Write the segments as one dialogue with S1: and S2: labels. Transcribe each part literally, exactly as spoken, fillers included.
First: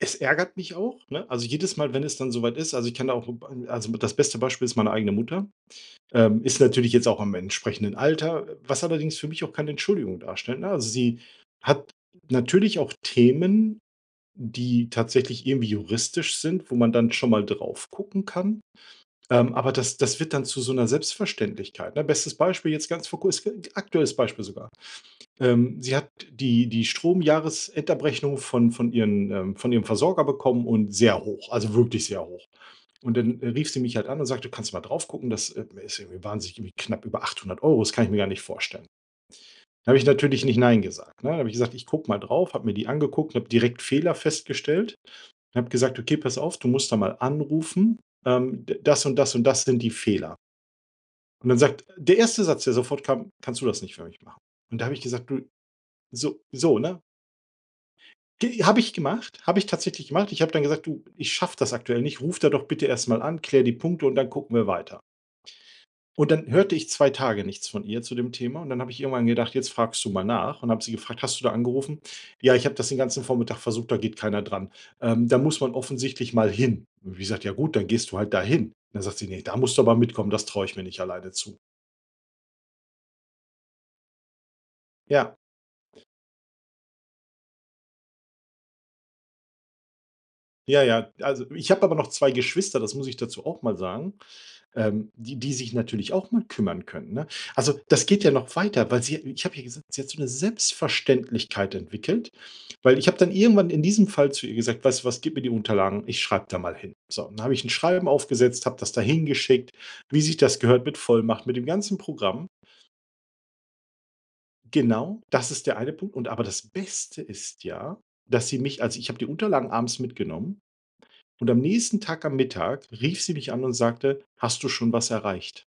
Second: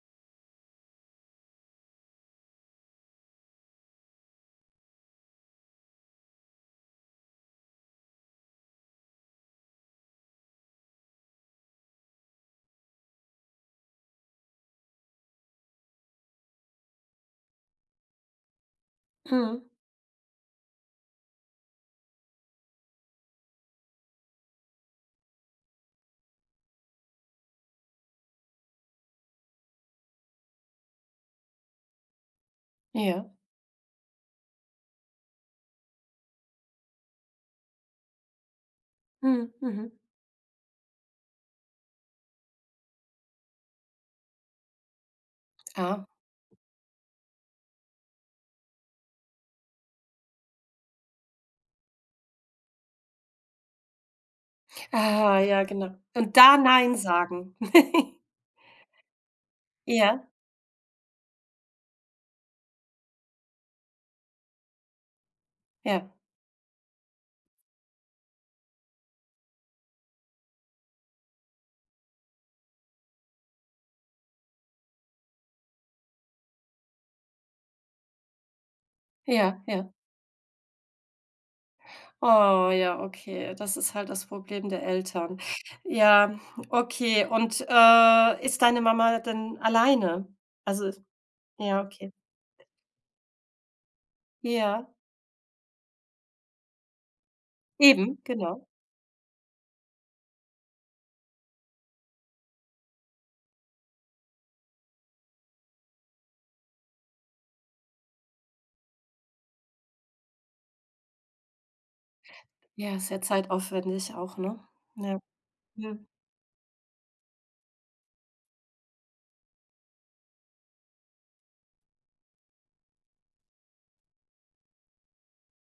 S1: Es ärgert mich auch, ne? Also jedes Mal, wenn es dann so weit ist. Also, ich kann da auch 'n B also mit das beste Beispiel ist meine eigene Mutter. Ähm, ist natürlich jetzt auch im entsprechenden Alter, was allerdings für mich auch keine Entschuldigung darstellt, ne? Also, sie hat natürlich auch Themen, die tatsächlich irgendwie juristisch sind, wo man dann schon mal drauf gucken kann. Ähm,
S2: Mhm.
S1: aber das das wird dann zu so 'ner Selbstverständlichkeit, ne? Bestes Beispiel jetzt ganz vor Kurze [unintelligible] aktuelles Beispiel sogar. Ähm, sie hat die die Stromjahresendabrechnung von von ihren ähm, von ihrem Versorger bekommen und sehr hoch, also wirklich sehr hoch. Und
S2: Ja.
S1: dann, äh, rief sie mich halt an und sagte: „Kannst du mal drauf gucken? Das, ähm, ist irgendwie wahnsinnig irgendwie knapp über achthundert Euro, das kann ich mir gar nicht vorstellen.“
S2: Mhm.
S1: Da
S2: Mhm.
S1: hab ich natürlich nicht nein gesagt, ne? Da hab ich gesagt: „Ich guck mal drauf“, hab mir die angeguckt, und hab direkt Fehler festgestellt. Hab gesagt:
S2: Ah.
S1: „Okay, pass auf, du musst da mal anrufen. Ähm, d das und das und das sind die Fehler.“ Und dann sagt der erste Satz, der sofort kam: „Kannst du das nicht für mich machen?“ Und da hab ich gesagt:
S2: Ah,
S1: „Du,
S2: ja, genau. Und
S1: so“
S2: da
S1: so,
S2: „nein“
S1: ne?
S2: sagen.
S1: G habe ich gemacht, habe ich tatsächlich
S2: Ja.
S1: gemacht. Ich habe dann gesagt: „Du, ich schaff das aktuell nicht, ruf da doch bitte erst mal an, klär die Punkte und dann gucken wir weiter.“
S2: Ja.
S1: Und dann hörte ich zwei Tage nichts von ihr zu dem Thema und dann hab ich irgendwann gedacht: „Jetzt fragst du mal nach“, und hab sie gefragt: „Hast du da angerufen?“ „Ja, ich hab das den ganzen Vormittag versucht, da geht keiner dran. Ähm, da muss man offensichtlich mal hin.“ Hab ich gesagt: „Ja gut, dann gehst du halt dahin. Dann sagt sie: „Ne, da
S2: Ja,
S1: musst du
S2: ja.
S1: aber mitkommen, das traue ich mir nicht alleine zu.“
S2: Oh ja, okay. Das ist halt das Problem der
S1: Ja.
S2: Eltern. Ja, okay. Und, äh, ist deine Mama denn alleine?
S1: Ja,
S2: Also, ist
S1: ja. Also, ich
S2: ja,
S1: hab aber noch
S2: okay.
S1: zwei Geschwister, das muss ich dazu auch mal sagen,
S2: Ja.
S1: ähm, die die sich natürlich auch mal kümmern können, ne? Also, das
S2: Eben,
S1: geht ja noch
S2: genau.
S1: weiter, weil sie ich hab ja gesagt, sie hat so 'ne Selbstverständlichkeit entwickelt, weil ich hab dann irgendwann in diesem Fall zu ihr gesagt: „Weißt du was, gib mir die Unterlagen, ich schreib da mal hin.“ So. Und dann hab ich 'n Schreiben aufgesetzt, hab das dahin geschickt, wie sich das gehört, mit Vollmacht, mit dem ganzen Programm.
S2: Ja, sehr zeitaufwendig auch, ne? Ja.
S1: Genau, das ist der eine
S2: Mhm.
S1: Punkt. Und aber das Beste ist ja, dass sie mich also ich hab die Unterlagen abends mitgenommen und am nächsten Tag am Mittag rief sie mich an und sagte: „Hast du schon was erreicht?“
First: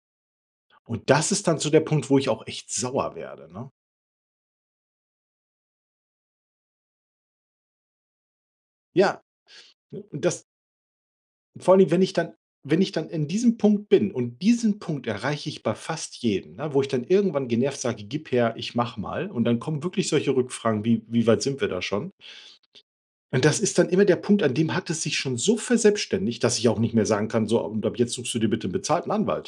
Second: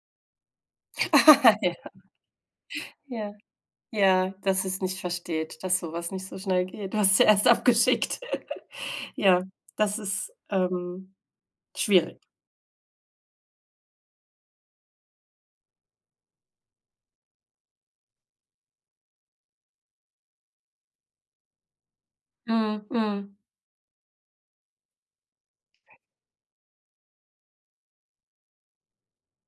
S1: Und das ist dann so der Punkt, wo ich auch echt
S2: Ja.
S1: sauer
S2: Ja.
S1: werde, ne?
S2: Ja, dass sie's nicht versteht, dass so was nicht so schnell geht. Du hast ja erst abgeschickt.
S1: Ja,
S2: Ja, das
S1: und
S2: ist,
S1: das
S2: ähm,
S1: vor allem, wenn ich
S2: schwierig.
S1: dann wenn ich dann in diesem Punkt bin und diesen Punkt erreiche ich bei fast jedem, ne, wo ich dann irgendwann genervt sage: „Gib her, ich mach mal“ und dann kommen wirklich solche Rückfragen wie: „Wie weit sind wir da schon?“
S2: Mhm. Mhm.
S1: Und das ist dann immer der Punkt, an dem hat es sich schon so verselbstständigt, dass ich auch nicht mehr sagen kann: „So, und ab jetzt suchst du dir bitte 'nen bezahlten Anwalt.“